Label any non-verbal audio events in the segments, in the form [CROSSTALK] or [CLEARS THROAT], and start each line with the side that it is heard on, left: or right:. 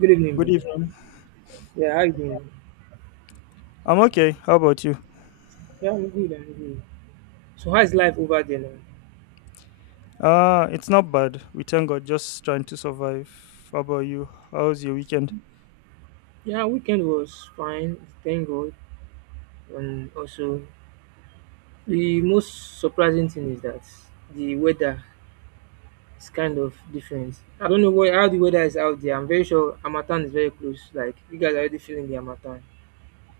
right: Good evening,
left: Good
right: bro.
left: evening.
right: Yeah, how you doing, man?
left: I'm okay. How about you?
right: Yeah, I'm good, I'm good. So how's life over there now?
left: It's not bad. We thank God, just trying to survive. How about you? How's your weekend?
right: Yeah, weekend was fine, thank God. And also the most surprising thing is that the weather is kind of different. I don't know what how the weather is out there. I'm very sure Amatan is very close. Like, you guys are already feeling the Amatan.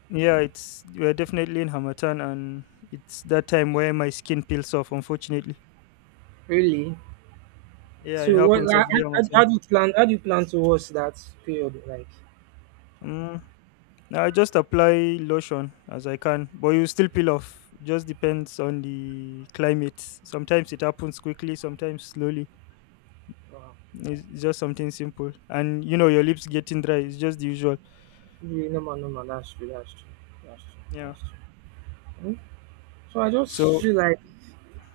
left: Yeah, it's We're definitely in Hamatan, and it's that time where my skin peels off. Unfortunately,
right: Really?
left: yeah, it
right: So what
left: happens every
right: how
left: Hamatan.
right: do you plan towards that period? Like,
left: Mm, nah, I just apply lotion as I can, but you still peel off. Just depends on the climate. Sometimes it happens quickly, sometimes slowly.
right: wow.
left: It's just something simple, and you know your lips getting dry. It's just the usual.
right: Really, normal, normal, that's true, that's true, that's true,
left: Yeah.
right: that's true. Hmm? So I just
left: So.
right: feel like,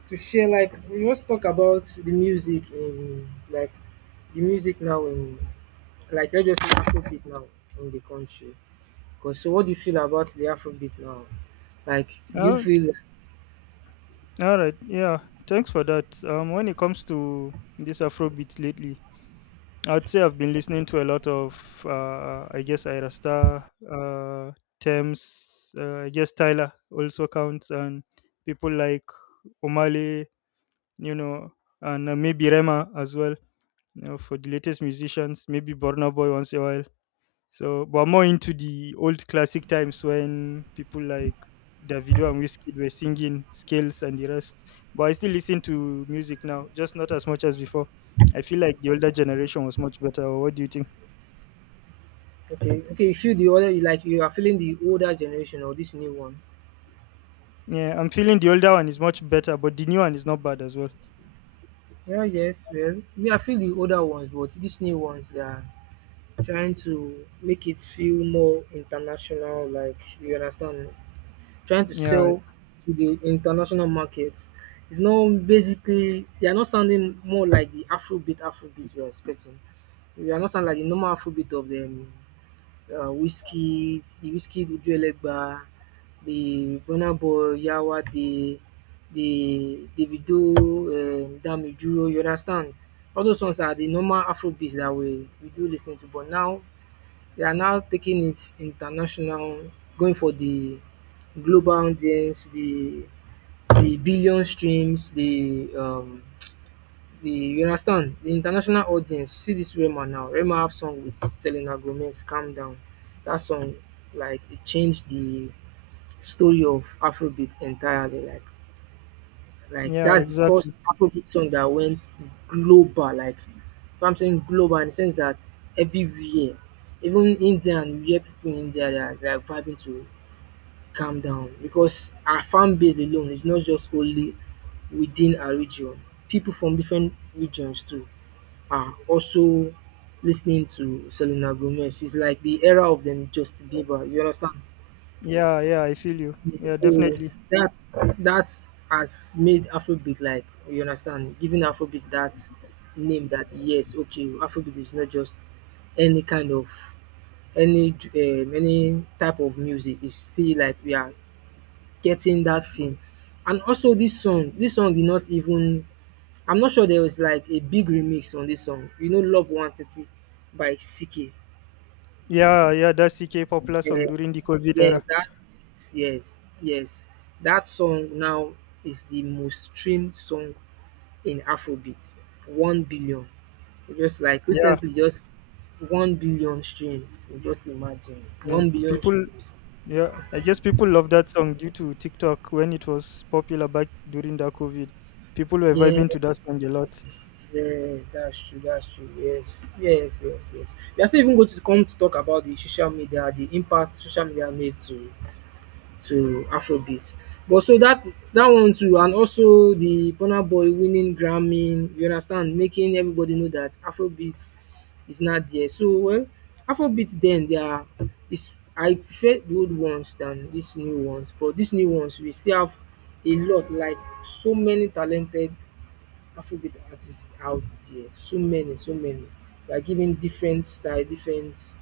right: to share like we must talk about the music in like the music now in let's just say afrobeat now in the country, because so what do you feel about the afrobeat now, like do you
left: Oh,
right: feel
left: all right. Yeah, thanks for that. When it comes to this Afrobeat lately, I'd say I've been listening to a lot of, I guess, Ira Star, Thames, I guess Tyler also counts, and people like Omale, you know, and maybe Rema as well, for the latest musicians, maybe Burna Boy once a while. So, but more into the old classic times when people like Davido and Wizkid were singing scales and the rest. But I still listen to music now, just not as much as before. I feel like the older
right: like,
left: generation was much better. Or What do you think?
right: okay, you feel the older, like you are feeling the older generation or this new one?
left: Yeah, I'm feeling the older one is much better, but the new one is not bad as well.
right: Yeah, yes, well, me, I feel the older ones, but these new ones they are trying to make it feel more international, like you understand, trying to
left: Yeah,
right: sell to the international markets. It's not basically they are not sounding more like the Afrobeats we are expecting. They are not sounding like the normal Afrobeat of them. The whiskey Uju Elegba, the Burna Boy, Yawa, the Davido, Damijuro. You understand? All those ones are the normal Afrobeats that we do listening to, but now they are now taking it international, going for the global audience, the billion streams, the you understand, the international audience. See this Rema now. Rema have song with Selena Gomez, Calm Down. That song, like, it changed the story of Afrobeat entirely. Like
left: yeah,
right: that's the first
left: exactly.
right: Afrobeat song that went global. Like, so I'm saying global in the sense that everywhere, even India, and we hear people in India they are vibing to calm down, because our fan base alone is not just only within our region. People from different regions too are also listening to Selena Gomez. It's like the era of them Justin Bieber. You understand?
left: Yeah, yeah, I feel you. Yeah,
right: So
left: definitely.
right: that's that's has made Afrobeat, like you understand, giving Afrobeat that name that yes, okay, Afrobeat is not just any kind of any type of music. It's still like we are getting that thing, and also this song did not even. I'm not sure there was like a big remix on this song. You know, Love One Thirty by CK.
left: Yeah, yeah, that's CK popular song during the COVID
right: Yes,
left: era.
right: that, yes, yes. That song now is the most streamed song in Afrobeat. 1 billion. Just like
left: Yeah,
right: recently, just 1 billion streams. Just imagine.
left: man.
right: 1 billion
left: People
right: streams.
left: Yeah, I guess people love that song due to TikTok when it was popular back during the COVID. People were vibing
right: Yes,
left: to that song a lot.
right: yes, that's true, that's true. Yes, yes, yes, yes. We are still even going to come to talk about the social media, the impact social media made to Afrobeat. But so that one too, and also the Burna Boy winning Grammy, you understand, making everybody know that Afrobeat is not there. So well, Afrobeat then they are is, I prefer the old ones than these new ones, but these new ones we still have a lot, like so many talented Afrobeat artists out there. So many, so many. They are giving different style, different,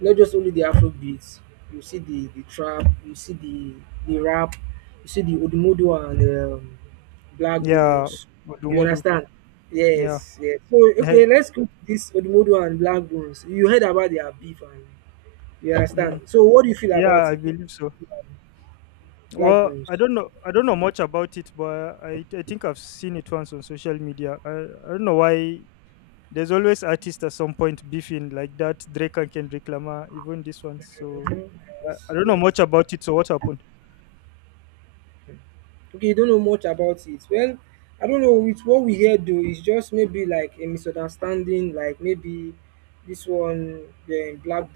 right: not just only the Afro beats. You see the trap, you see the rap, you see the Odumodu and Black
left: Yeah,
right: Bones. You
left: Odumodu.
right: understand?
left: Yeah.
right: Yes, yes. So
left: Eh,
right: okay, let's go to this Odumodu and Black Bones. You heard about their beef, and you
left: mm,
right: understand. So what do you feel
left: yeah,
right: about
left: I
right: it,
left: believe so.
right: Black
left: Well,
right: Bones?
left: I don't know. I don't know much about it, but I think I've seen it once on social media. I don't know why. There's always artists at some point beefing like that. Drake and Kendrick Lamar, even this one. So
right: Mhm, yes,
left: I don't know
right: yes.
left: much about it. So what happened?
right: Okay, you don't know much about it. Well, I don't know. It's what we hear though. It's just maybe like a misunderstanding. Like maybe this one, yeah, Black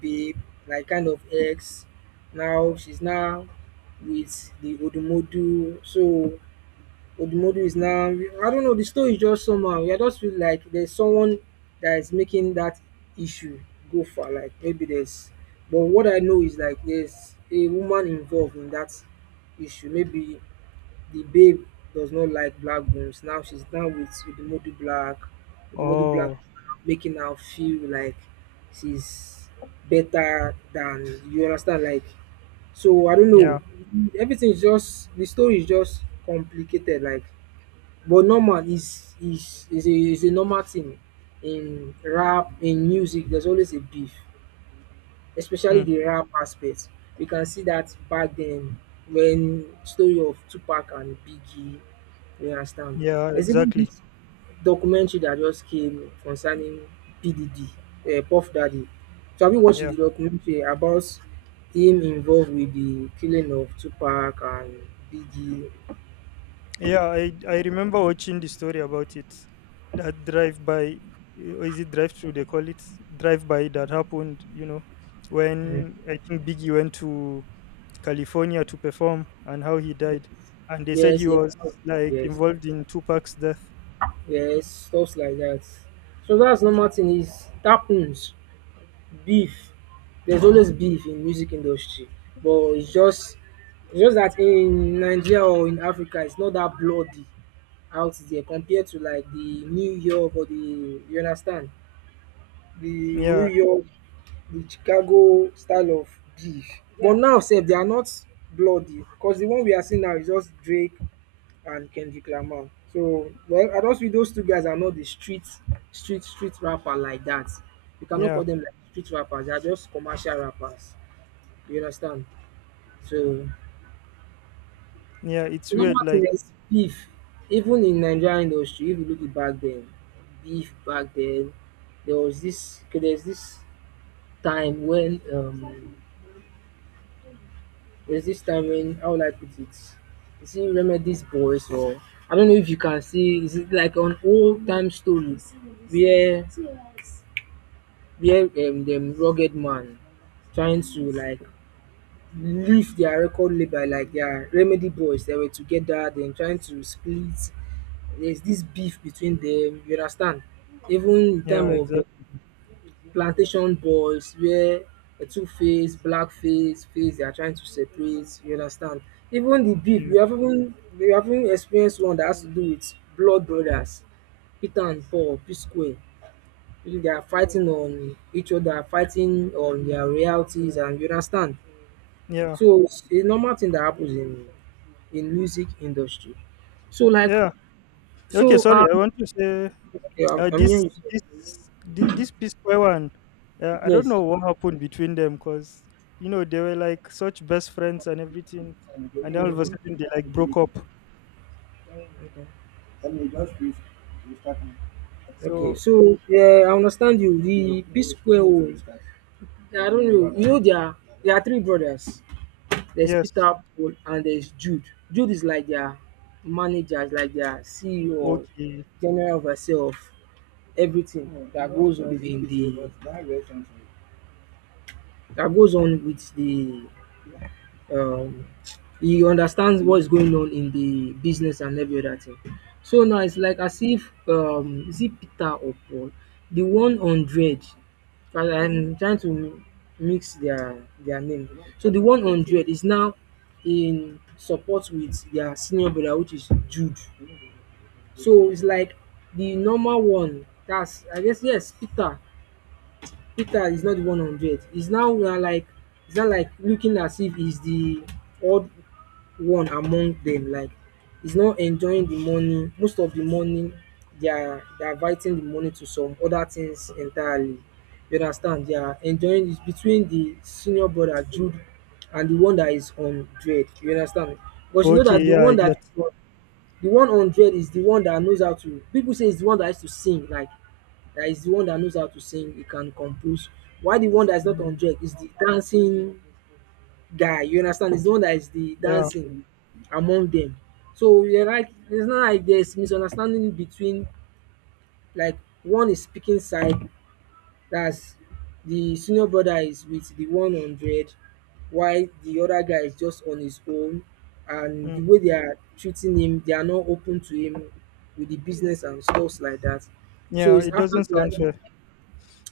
right: babe, like, kind of ex. Now she's now with the Odumodu. So Odumodu is now, I don't know. The story is just somehow. I just feel like there's someone that is making that issue go far. Like maybe there's. But what I know is like there's a woman involved in that issue. Maybe the babe does not like black bones. Now she's down with Udumodu Black. Udumodu Black
left: Oh,
right: making her feel like she's better than, you understand. Like, so, I don't
left: yeah.
right: know. Everything is just the story is just complicated. Like, but normal, is a normal thing in rap in music. There's always a beef, especially
left: Hmm.
right: the rap aspect. We can see that back then, when story of Tupac and Biggie, you understand.
left: Yeah,
right: There's even
left: exactly.
right: this documentary that just came concerning PDD, Puff Daddy. So have you watched
left: Yeah.
right: the documentary about him involved with the killing of Tupac and Biggie?
left: Yeah, I remember watching the story about it. That drive by, or is it drive through they call it? Drive by that happened, you know,
right: Mm.
left: when I think Biggie went to California to perform and how he died. And they said
right: Yes,
left: he
right: yes,
left: was like
right: yes,
left: involved in Tupac's death.
right: yes, stuff like that. So that's normal thing, is it happens. Beef, there's always beef in music industry, but it's just that in Nigeria or in Africa it's not that bloody out there, compared to like the New York or the, you understand, the New
left: Yeah,
right: York, the Chicago style of beef. But now sef they are not bloody, cause the one we are seeing now is just Drake and Kendrick Lamar. So well, I don't see those two guys are not the street rapper like that. You cannot
left: yeah.
right: call them like street rappers. They are just commercial rappers. You understand? So
left: Yeah, it's weird.
right: number thing
left: Like,
right: is beef. Even in Nigerian industry, if you look it back then, beef back then, there was this, okay, there's this time when how would I put it? You see, remember these boys, or I don't know if you can see is it like on old time stories where where dem rugged man trying to like lift their record label, like their remedy boys they were together then trying to split, there's this beef between them, you understand. Even in time
left: yeah,
right: of the
left: exactly.
right: plantation boys where the two face, black face they are trying to separate, you understand. Even the beef
left: Yeah,
right: we have, even we have even experienced one that has to do with blood brothers Peter and Paul P Square, if they are fighting on each other, fighting on their realities, and you understand.
left: yeah,
right: So it's a normal thing that happens in music industry. So like,
left: yeah. Okay,
right: so
left: sorry. I
right: um
left: want to say
right: yeah, I'm
left: uh,
right: I'm hearing
left: this,
right: you, sir.
left: this, this P Square one. I don't
right: Yes.
left: know what happened between them, cause you know they were like such best friends and everything, and then all of a sudden they like broke up.
right: Okay. Okay.
left: So
right: So yeah, I understand you. The P Square O, I don't know. You know there are three brothers. There's
left: yes,
right: Peter, Paul, and there's Jude. Jude is like their manager, like their CEO, or
left: okay,
right: general overseer of everything that goes on in the, that goes on with the, um he understands what's going on in the business and every other thing. So now it's like, as if, is it Peter or Paul? The 100, I'm trying to mix their name. So the 100 is now in support with their senior brother, which is Jude. So it's like the normal one. That's, I guess, yes, Peter is not the 100. He's now we are like, it's not like looking as if he's the odd one among them. Like he's not enjoying the money. Most of the money they are diverting the money to some other things entirely. You understand? They are enjoying it between the senior brother Jude and the one that is on dread. You understand? Because you know
left: okay.
right: that the
left: Yeah,
right: one
left: I get.
right: that the 100 is the one that knows how to, people say it's the one that has to sing, like that is the one that knows how to sing, he can compose. Why the one that is not
left: Mm,
right: hundred is the dancing guy, you understand? It's the one that is the
left: yeah,
right: dancing among them. So you're like it's not like there's misunderstanding between, like, one is speaking side, that's the senior brother is with the 100 while the other guy is just on his own, and
left: mm,
right: the way they are treating him they are not open to him with the business and stuffs like that, so
left: yeah.
right: it's
left: It
right: after
left: doesn't sound
right: that,
left: fair.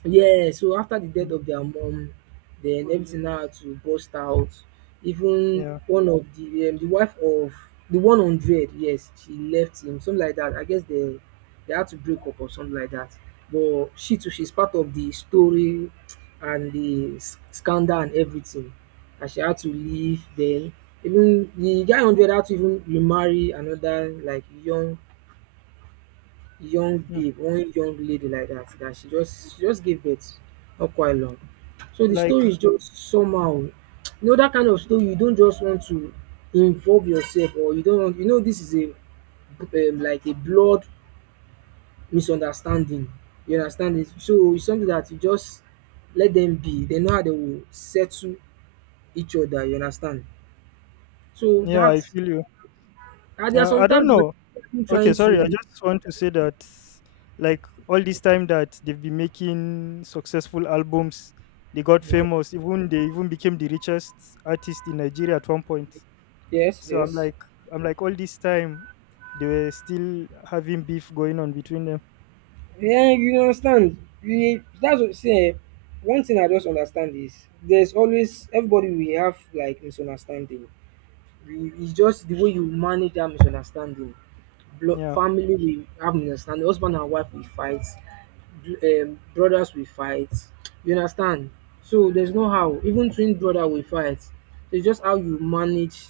right: yeah, so after the death
left: Mm,
right: of their mom, then everything now had to burst out. Even
left: yeah,
right: one of the, the wife of the 100, yes, she left him, something like that. I guess they had to break up or something like that. But she too, she's part of the story and the scandal and everything. And she had to leave. Then even the guy hundred had to even remarry another, like young
left: mm,
right: babe, one young lady like that. That she just give birth not quite long. So the
left: like
right: story is just somehow, you know, dat kind of story you don't just want to involve yourself or you don't want, you know, this is a, like a blood misunderstanding, you understand it. So it's something that you just let them be. They know how they will settle each other, you understand. So
left: yeah, I
right: dat
left: feel you.
right: and there are
left: Yeah, I don't
right: sometimes you
left: know.
right: are
left: Okay,
right: trying
left: sorry. I
right: to.
left: just want to say that, like, all this time that they've been making successful albums, they got famous. Even they even became the richest artist in Nigeria at one point.
right: Yes,
left: So
right: yes.
left: all this time, they were still having beef going on between them.
right: Yeah, you understand. We that's what see. One thing I just understand is there's always everybody we have like misunderstanding. It's just the way you manage that misunderstanding.
left: Yeah.
right: Family we have misunderstanding. Husband and wife we fight. Brothers we fight. You understand? So there's no how. Even twin brother we fight. It's just how you manage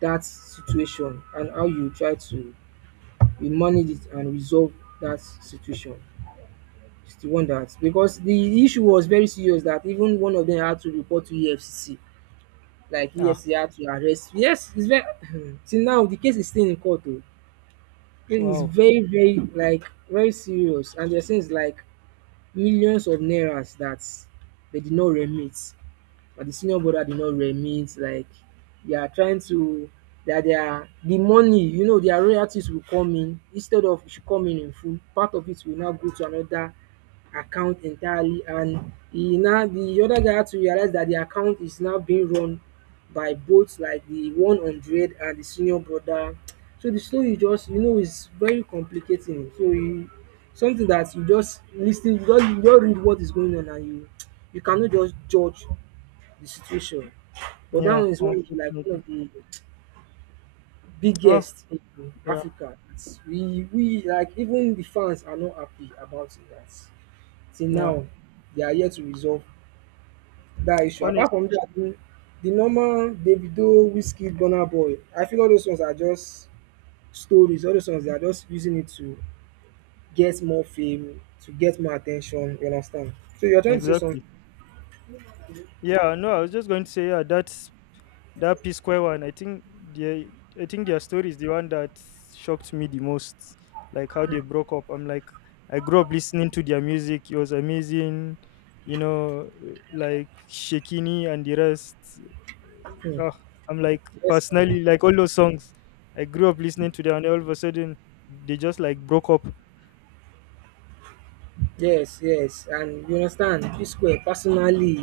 right: that situation and how you try to, you manage it and resolve that situation. It's wonders because the issue was very serious that even one of them had to report to EFCC. Like
left: Ah.
right: EFCC had to arrest. Yes, it's very. [CLEARS THROAT] Till now the case is still in court oh. It is
left: Wow.
right: very, very, like very serious, and there seems like millions of naira that they did not remit, but the senior brother did not remit. Like they are trying to, that they are the money, you know, their royalties will come in, instead of it should come in full, part of it will now go to another account entirely, and he now, the other guy had to realize that the account is now being run by both, like the 100 and the senior brother. So the story is just, you know, is very complicating, so you, something that you just listen, ten you just read what is going on, and you cannot just judge the situation. But that
left: Yeah.
right: one is one of like one
left: Unfortunately.
right: of the
left: Oh.
right: biggest in
left: Yeah.
right: Africa. We like, even the fans are not happy about it, that till
left: Yeah.
right: now they are yet to resolve that issue. Apart
left: Honest.
right: from that, the normal Davido, Wizkid, Burna Boy, I feel all those ones are just stories. All those ones, they are just using it to get more fame, to get more attention. You understand? So you're trying to say something.
left: Exactly. Yeah. No, I was just going to say yeah. That's that P Square one, the I think their story is the one that shocked me the most. Like how they broke up. I'm like, I grew up listening to their music. It was amazing, you know, like Shekini and the rest.
right: Hmm.
left: Uh, I'm like
right: Yes, now.
left: personally like all those songs. I grew up listening to them, and all of a sudden they just like broke up.
right: Yes, yes, and you understand. P Square personally.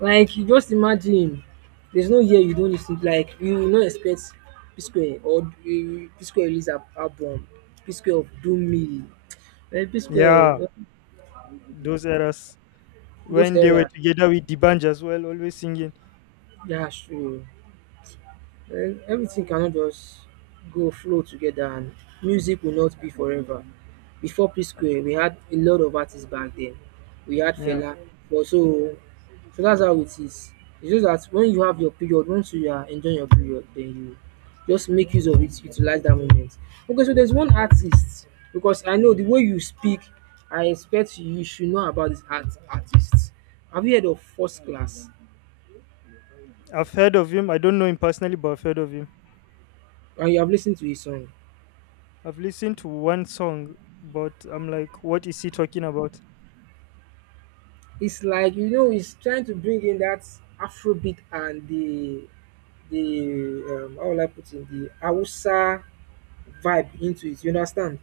right: Like, you just imagine, there's no year you don't lis ten to, like, you no expect P-square, or P-square release al album, P-square of Dunmi,
left: Yeah,
right: P-square,
left: those eras
right: those
left: when they were
right: era.
left: together with Dibanj as well, always singing.
right: That's true. Well, everything cannot just go flow together, and music will not be forever. Before P Square, we had a lot of artists back then. We had
left: Yeah,
right: Fela, but so that's how it is. It's just that when you have your period, once you are enjoying your period, then you just make use of it, utilize that moment. Okay, so there's one artist, because I know the way you speak, I expect you should know about this artist. Have you heard of First Class?
left: I've heard of him. I don't know him personally, but I've heard of him.
right: And you have listened to his song?
left: I've listened to one song, but I'm like, what is he talking about?
right: It's like, you know, he's trying to bring in that Afrobeat and the how will I put it, the Hausa vibe into it. You understand?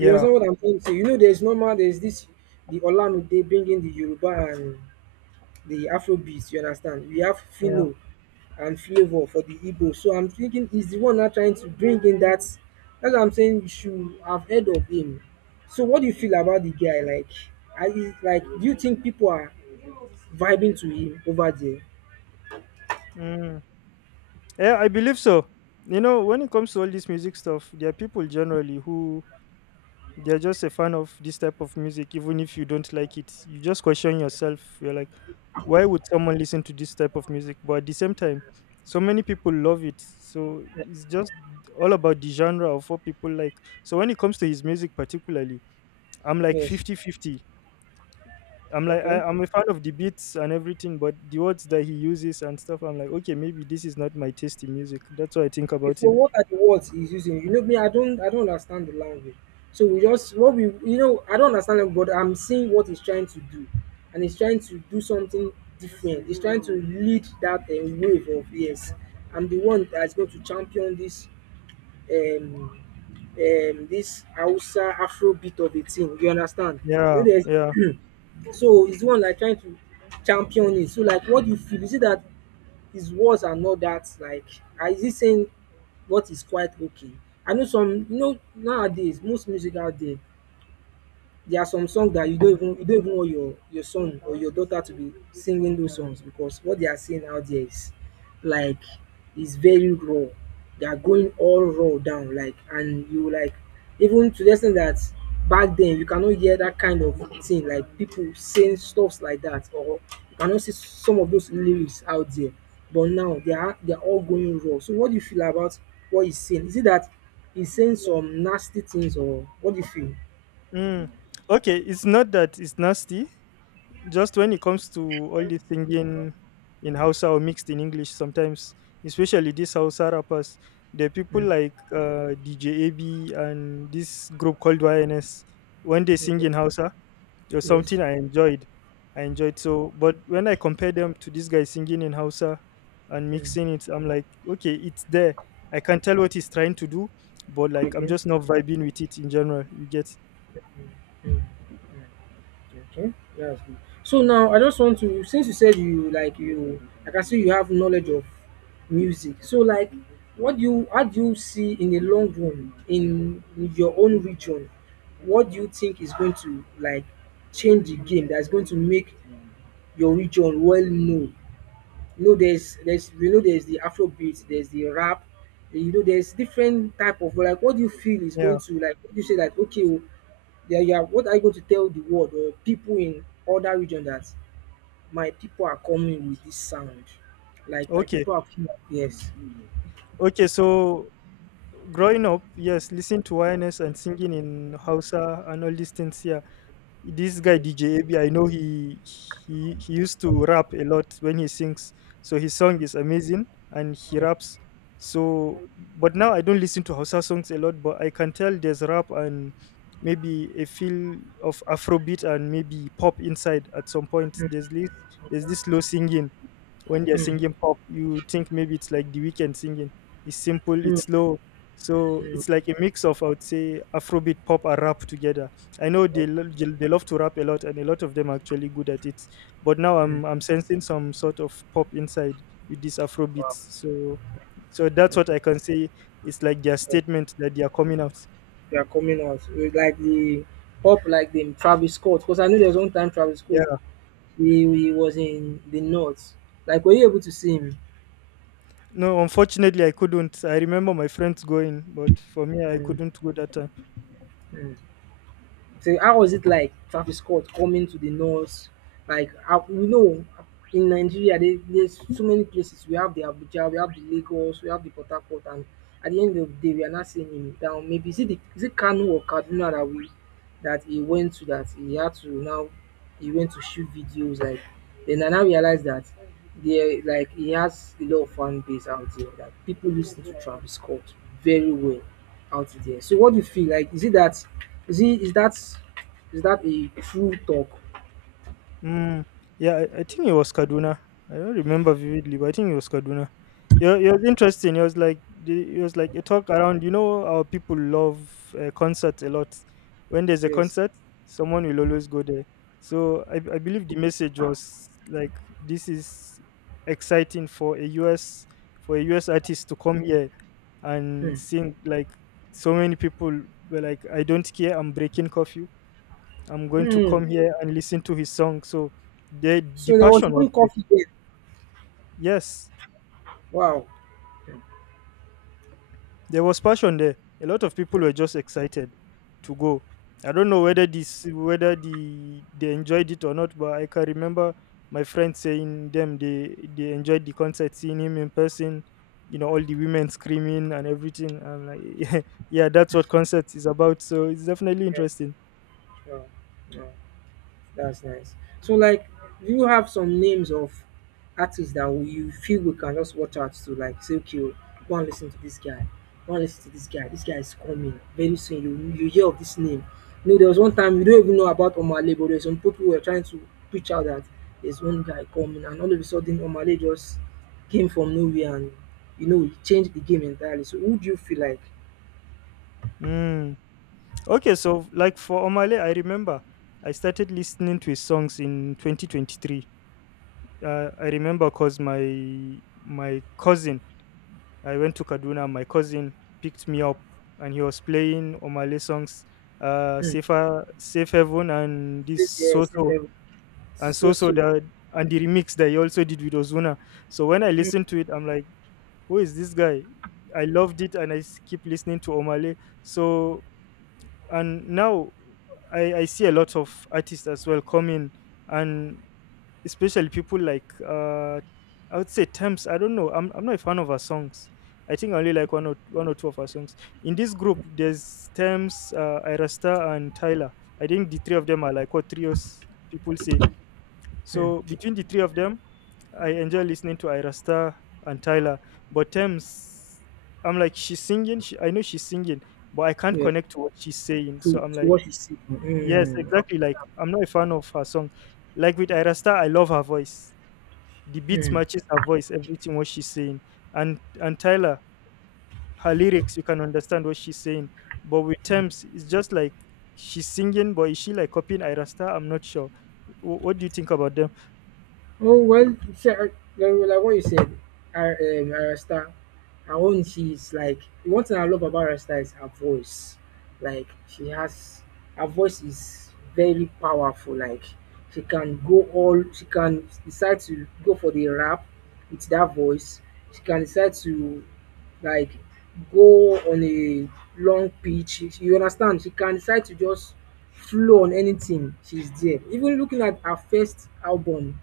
right: You understand what I'm trying to say? You know, there's normal, there's this the Olamide bringing the Yoruba and the Afrobeat. You understand? We have
left: yeah.
right: Fino and Flavor for the Igbo. So I'm thinking he's the one now trying to bring in that. That's what I'm saying. You should have heard of him. So what do you feel about the guy? Like, are, like, do you think people are vibing to him over there?
left: Mm. Yeah, I believe so. You know, when it comes to all this music stuff, there are people generally who they're just a fan of this type of music, even if you don't like it, you just question yourself. You're like, why would someone listen to this type of music, but at the same time so many people love it. So it's just all about the genre of what people like. So when it comes to his music particularly, I'm like
right: Yes.
left: 50/50.
right: Okay.
left: I'm a fan of the beats and everything, but the words that he uses and stuff, I'm like, okay, maybe this is not my taste in music. That's what I think
right: Okay,
left: about
right: so
left: him.
right: what are the words he's using? You know me, I don't understand the language. So we just what we, you know, I don't understand it, but I'm seeing what he's trying to do. And he's trying to do something different. He's trying to lead that wave of, yes, I'm the one that's going to champion this um this Hausa Afro beat of a thing. You understand? You
left: Yeah,
right: know,
left: yeah.
right: there's [CLEARS THROAT] so it's the one like trying to champion it. So like, what do you feel? Is it that his words are not that, like, is he saying what is quite okay? I know, some, you know, nowadays most music out there, there are some songs that you don't even want your son or your daughter to be singing those songs, because what they are seeing out there is, like, is very raw. They are going all raw down, like, and you, like, even to the extent that back then you cannot hear that kind of thing, like people saying stuffs like that, or you cannot see some of those lyrics out there. But now they are all going raw. So what do you feel about what he's saying? Is it that he's saying some nasty things, or what do you feel?
left: Mm. Okay, it's not that it's nasty, just when it comes to all the singing in Hausa or mixed in English, sometimes, especially these Hausa rappers, the people
right: Mm,
left: like DJ AB and this group called YNS. When they sing
right: okay.
left: in Hausa, it was
right: Yes.
left: something I enjoyed. I enjoyed so, but when I compare them to this guy singing in Hausa and
right: Mm.
left: mixing it, I'm like, okay, it's there. I can tell what he's trying to do, but like, I'm
right: Okay.
left: just not vibing with it in general. You get,
right: Mm. Okay. That's good. So now I just want to, since you said you like, I see you have knowledge of music. So like, what do you how do you see in the long run in your own region? What do you think is going to, like, change the game, that's going to make your region well known? You know, there's, you know, there's the Afrobeat, there's the rap, you know, there's different type of, like, what do you feel is
left: yeah,
right: going to, like, what do you say that, okay. Yeah, yeah. What are you going to tell the world or people in other region that my people are coming with this sound? Like, my
left: okay,
right: people are here. Yes,
left: okay. So growing up, yes, listening to YNS and singing in Hausa and all these things. Yeah, this guy
right: yes.
left: DJ AB, I know he used to rap a lot when he sings, so his song is amazing and he
right: Like,
left: raps. So, but now I don't listen to Hausa songs a lot, but I can tell there's rap and maybe a feel of Afrobeat and maybe pop inside at some point. There's this slow singing when they're
right: mm,
left: singing pop, you think maybe it's like the weekend singing. It's simple,
right: mm,
left: it's slow. So
right: mm,
left: it's like a mix of I would say Afrobeat, pop, and rap together. I know
right: okay,
left: they love to rap a lot, and a lot of them are actually good at it. But now
right: mm,
left: I'm sensing some sort of pop inside with this Afrobeat.
right: wow,
left: So so that's what
right: okay.
left: I can say. It's like their
right: Yeah,
left: statement that they are coming out.
right: they are coming out with like the pop, like the Travis Scott. Because I know there's one time Travis Scott
left: Yeah.
right: he was in the north. Like, were you able to see him?
left: No, unfortunately, I couldn't. I remember my friends going, but for me, I
right: Mm,
left: couldn't go that time.
right: mm. So how was it like, Travis Scott coming to the north? Like how, we know in Nigeria, there, there's so many places. We have the Abuja, we have the Lagos, we have the Port Harcourt, and at the end of the day, we are not seeing him down. Maybe is it is it Kano or Kaduna that we that he went to, that he had to now, he went to shoot videos, like, then I now realize that there, like, he has a lot of fan base out there, that people listen to Travis Scott very well out there. So what do you feel like? Is it that, is he, is that a true talk?
left: Mm, yeah, I think it was Kaduna. I don't remember vividly, but I think it was Kaduna. Yeah, it was interesting. It was like a talk around. You know, our people love concerts a lot. When there's a
right: Yes.
left: concert, someone will
right: Mm,
left: always go there. So I believe the message was like, this is exciting for a US artist to come here and
right: mm,
left: sing. Like so many people were like, I don't care. I'm breaking curfew, I'm going to
right: mm.
left: come here and listen to his song. So the
right: So there was
left: passion was
right: even
left: there.
right: coffee there.
left: Yes,
right: Wow. Mm,
left: there was passion there. A lot of people
right: mm,
left: were just excited to go. I don't know whether this whether the they enjoyed it or not, but I can remember my friends saying them they enjoyed the concert, seeing him in person. You know, all the women screaming and everything. I'm like, [LAUGHS] yeah, that's what concert is about. So it's definitely
right: yes.
left: interesting.
right: Wow. Wow. That's nice. So, like, do you have some names of artists that you feel we can just watch out to, like, say, okay, oh, go and listen to this guy, go and listen to this guy. This guy is coming very soon. You hear of this name. You know, there was one time we don't even know about Omale, but there's some people who were trying to preach out that there's one guy coming, and all of a sudden Omale just came from nowhere, and you know, he changed the game entirely. So, who do you feel like?
left: Mm. Okay, so like for Omale, I remember I started listening to his songs in 2023. I remember cause my cousin, I went to Kaduna. My cousin picked me up, and he was playing Omale songs,
right: Hmm,
left: Safer, Safe Heaven, and this.
right: save, yeah, save everything. So so.
left: And the remix that he also did with Ozuna. So when I
right: Hmm,
left: listened to it, I'm like, who is this guy? I loved it, and keep listening to Omale. So and now I see a lot of artists as well coming, and especially people like I would say Thames. I don't know. I'm not a fan of her songs. I think I only like one or two of her songs. In this group, there's Thames, Irasta, and Tyler. I think the three of them are like what trios people say,
right: hmm,
left: so between the three of them, I enjoy listening to Irasta and Tyler. But Thames, I'm like she's singing. She, I know she's singing, but I can't
right: yeah.
left: connect to what she's saying. So
right: to
left: I'm
right: to
left: like,
right: what he's seeking. Mm,
left: yes,
right: you know.
left: exactly. Like
right: So,
left: I'm not a fan of her song. Like with Irasta, I love her voice. The beats
right: mm.
left: matches her voice, everything what she's saying. And Tyler, her lyrics, you can understand what she's saying. But with Thames, it's just like she's singing, but is she like copying Irasta? I'm not sure. What do you think about them?
right: Oh well, sure. Like what you said, Arasta, her own, she's like, one thing I love about Arasta is her voice. Like, she has, her voice is very powerful. Like, she can go all, she can decide to go for the rap with that voice. She can decide to, like, go on a long pitch. You understand? She can decide to just flow on anything. She's there. Even looking at her first album,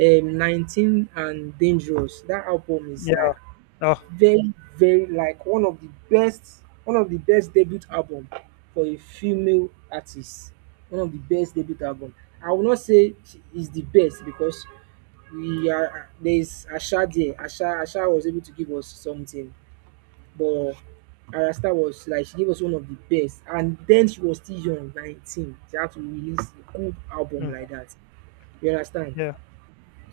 right: 19 and Dangerous, that album is like
left: Yeah. Oh.
right: very, very, like one of the best debut album for a female artist. One of the best debut album. I will not say she is the best because we are there is Asha there. Asha was able to give us something, but Arasta was like, she gave us one of the best, and then she was still young, 19. She had to release a good album
left: Mm.
right: like that. You understand?
left: Yeah.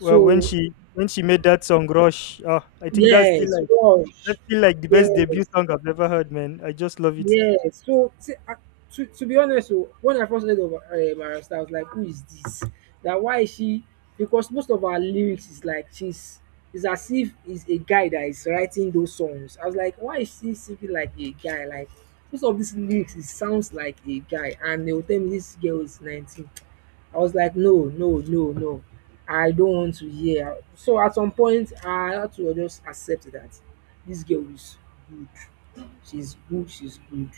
left: Well, when she made that song Rush, oh, I think
right: yes, Rush.
left: that's still like the best debut
right: Yes,
left: song I've ever heard, man. I just love it.
right: yes. So to be honest, so when I first heard of Mariah Styles, I was like, who is this? That why is she? Because most of her lyrics is like, she's it's as if is a guy that is writing those songs. I was like, why is she singing like a guy? Like, most of these lyrics, it sounds like a guy. And they will tell me this girl is 19. I was like, no, no, no, no. I don't want to hear. So at some point, I had to just accept that this girl is good. She's good, she's good.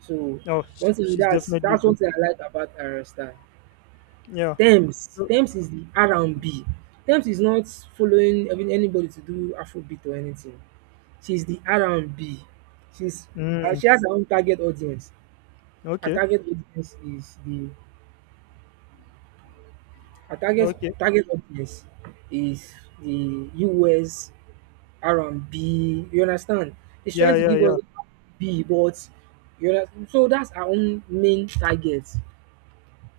right: So
left: Oh,
right: one thing
left: she's
right: that's
left: definitely
right: that's one
left: good.
right: thing I like about her style.
left: Yeah.
right: Thames
left: So,
right: Tems is the R and B. Thames is not following even anybody to do Afrobeat or anything. She's the R and B. She's uh,
left: mm,
right: she has her own target audience. Her
left: okay.
right: target audience is the Her target
left: Okay.
right: target audience is the US R and B. You understand? She's
left: Yeah,
right: trying to
left: yeah,
right: give us
left: yeah.
right: B, but so that's our own main target.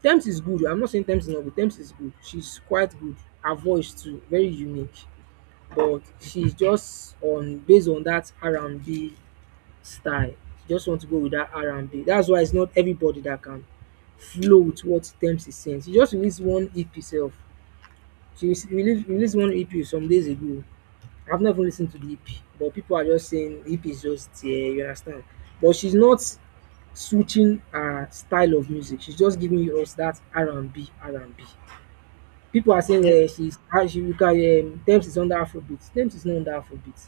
right: Temps is good oh. I'm not saying Temps is not good. Temps is good. She's quite good. Her voice too very unique, but she's just on based on that R&B style. She just want to go with that R&B. That's why it's not everybody that can flow with what Temps is saying. She just released one EP self. She released one EP some days ago. I've never listened to the EP, but people are just saying the EP is just there, you understand? But she's not switching her style of music. She's just giving us that R and B. People are saying
left: Yeah.
right: she's ah, she you can Tems is under Afrobeat. Tems is not under Afrobeat.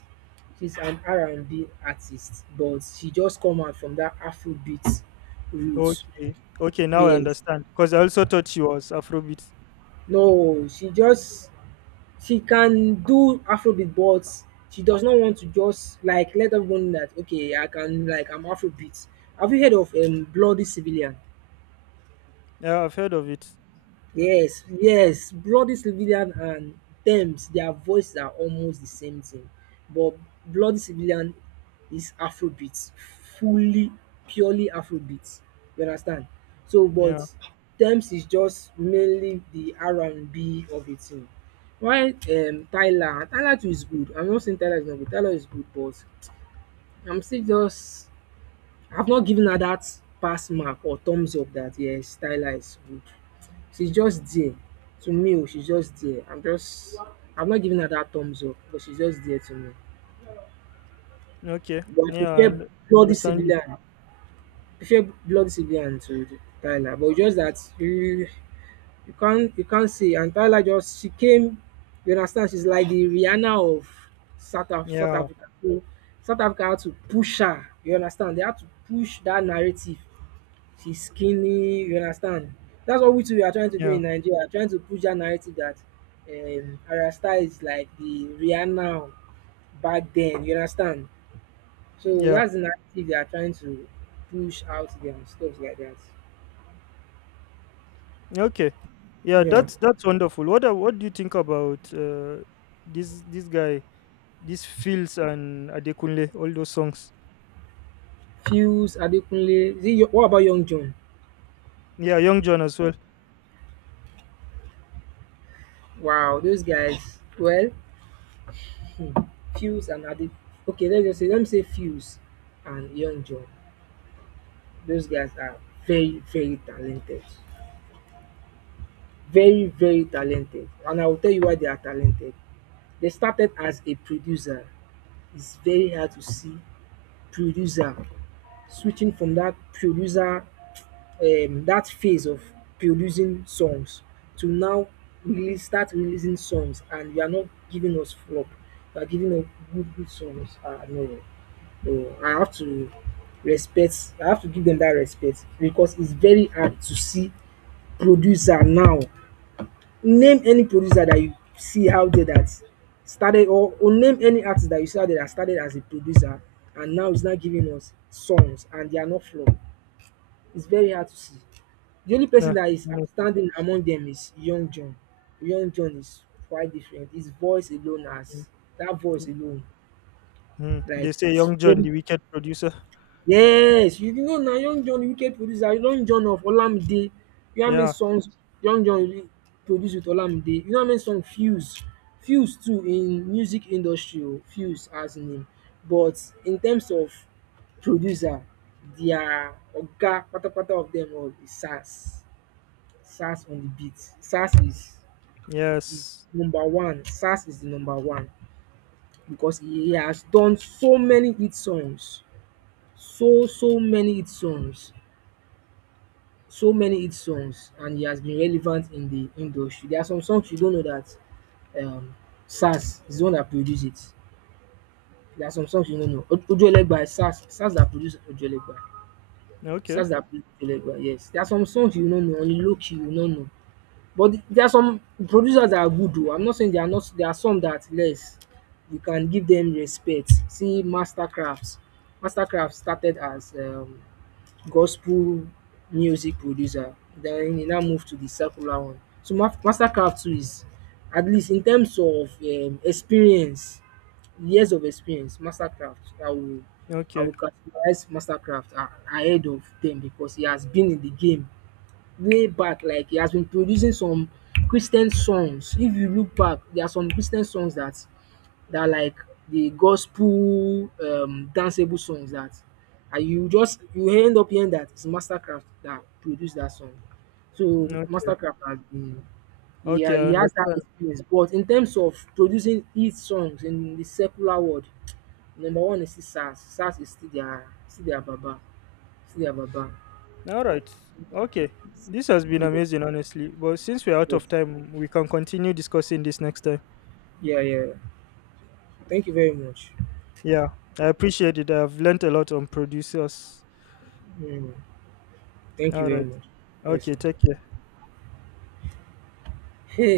right: She's an R&B artist, but she just come out from that Afrobeat roots.
left: Okay. Okay, now I
right: Yes.
left: understand. Cuz I also thought she was Afrobeat.
right: No, she can do Afrobeat, but she does not want to just like let everyone know that okay, I can like I'm Afrobeat. Have you heard of Bloody Civilian?
left: Yeah, I've heard of it. Uh,
right: Yes, yes, Bloody Civilian and Tems, their voices are almost the same thing, but Bloody Civilian is Afrobeat, fully, purely Afrobeat. You understand? So, but
left: Yeah.
right: Tems is just mainly the R&B of the thing. While Tyla too is good. I'm not saying Tyla is not good. Tyla is good, but I'm still just I've not given her dat pass mark or thumbs up dat yes Stylize good. She's just there. To me oh, she's just there. I've not given her dat thumbs up, but she's just there to me.
left: Okay.
right: But
left: Yeah, I
right: Bloody
left: understand you.
right: Civilian I prefer Bloody Civilian to the Tyler, but just dat you can't say and Tyler just she came, you understand, she's like the Rihanna of South Af South
left: Yeah.
right: Africa. So South Africa had to push her, you understand? They had to push dat narrative she's skinny, you understand? That's what we too we are trying to do
left: Yeah.
right: in Nigeria, trying to push that narrative that Arya Star is like the Rihanna back then, you understand? So
left: Yeah.
right: that's the narrative they are trying to push out there and stuff like that.
left: Okay. Yeah,
right: Yeah.
left: that's wonderful. What do you think about this this guy this Fields and Adekunle, all those songs?
right: Fuse, Adekunle, is it, what about Young John?
left: Yeah, Young John as well.
right: Wow, those guys. Well, hmm, Fuse and Ade. Okay, let me say Fuse and Young John. Those guys are very, very talented. Very very talented, and I will tell you why they are talented. They started as a producer. It's very hard to see producer switching from that producer, that phase of producing songs to now release start releasing songs and you are not giving us flop. You are giving us good songs. No, no, I have to give them that respect because it's very hard to see producer now. Name any producer that you see out there that started or name any artist that you see out there that started as a producer and now is not giving us songs and they are not flop. It's very hard to see. The only person
left: Yeah.
right: that is
left: Mm,
right: outstanding among them is Young John. Young John is quite different. His voice alone has that voice
left: mm,
right: alone,
left: mm.
right: like
left: They say
right: it's
left: Young John,
right: very.
left: the wicked producer.
right: Yes, you know na Young John UK producer, Young John of Olamide. You know how many
left: Yeah.
right: songs Young John re produce with Olamide? You know how many song Fuse too in music industry o, Fuse as in, but in terms of producer, their oga patapata of dem all is Sax. Sax on the beat. Sax is
left: Yes.
right: number one. Sax is the number one because he has done so many hit songs, so many hit songs. So many hit songs, and he has been relevant in the industry. There are some songs you don't know that um Sass is the one that produced it. There are some songs you don't know. Ojuelegba is Sass. Sass that produced Ojuelegba.
left: Okay.
right: Sass that produced Ojuelegba, yes. There are some songs you don't know, Only Loki, you don't know. But there are some producers that are good though. I'm not saying they are not. There are some that less. You can give them respect. See Mastercraft. Mastercraft started as gospel music producer, then e now move to the secular one. So Mastercraft too is at least in terms of experience, years of experience. Mastercraft, I will I
left: Okay.
right: will categorize Mastercraft a ahead of dem because he has been in the game way back. Like he has been producing some Christian songs. If you look back, there are some Christian songs that like the gospel, danceable songs, that and you end up hearing that it's Mastercraft that produced that song. So
left: Okay.
right: Mastercraft has been, yeah,
left: Okay.
right: he
left: I
right: has that
left: understand.
right: experience. But in terms of producing hit songs in the secular world, number one is still SARS. SARS is still their baba. Still their baba.
left: All right. Okay. This has been
right: Yeah.
left: amazing, honestly. But since we're out
right: Yes.
left: of time, we can continue discussing this next time.
right: Yeah, yeah. Thank you very much.
left: Yeah. I appreciate it. I've learned a lot on producers.
right: Mm. Thank you
left: All
right: very
left: right.
right: much. Yes, sir.
left: Okay. Take care.
right: Hey.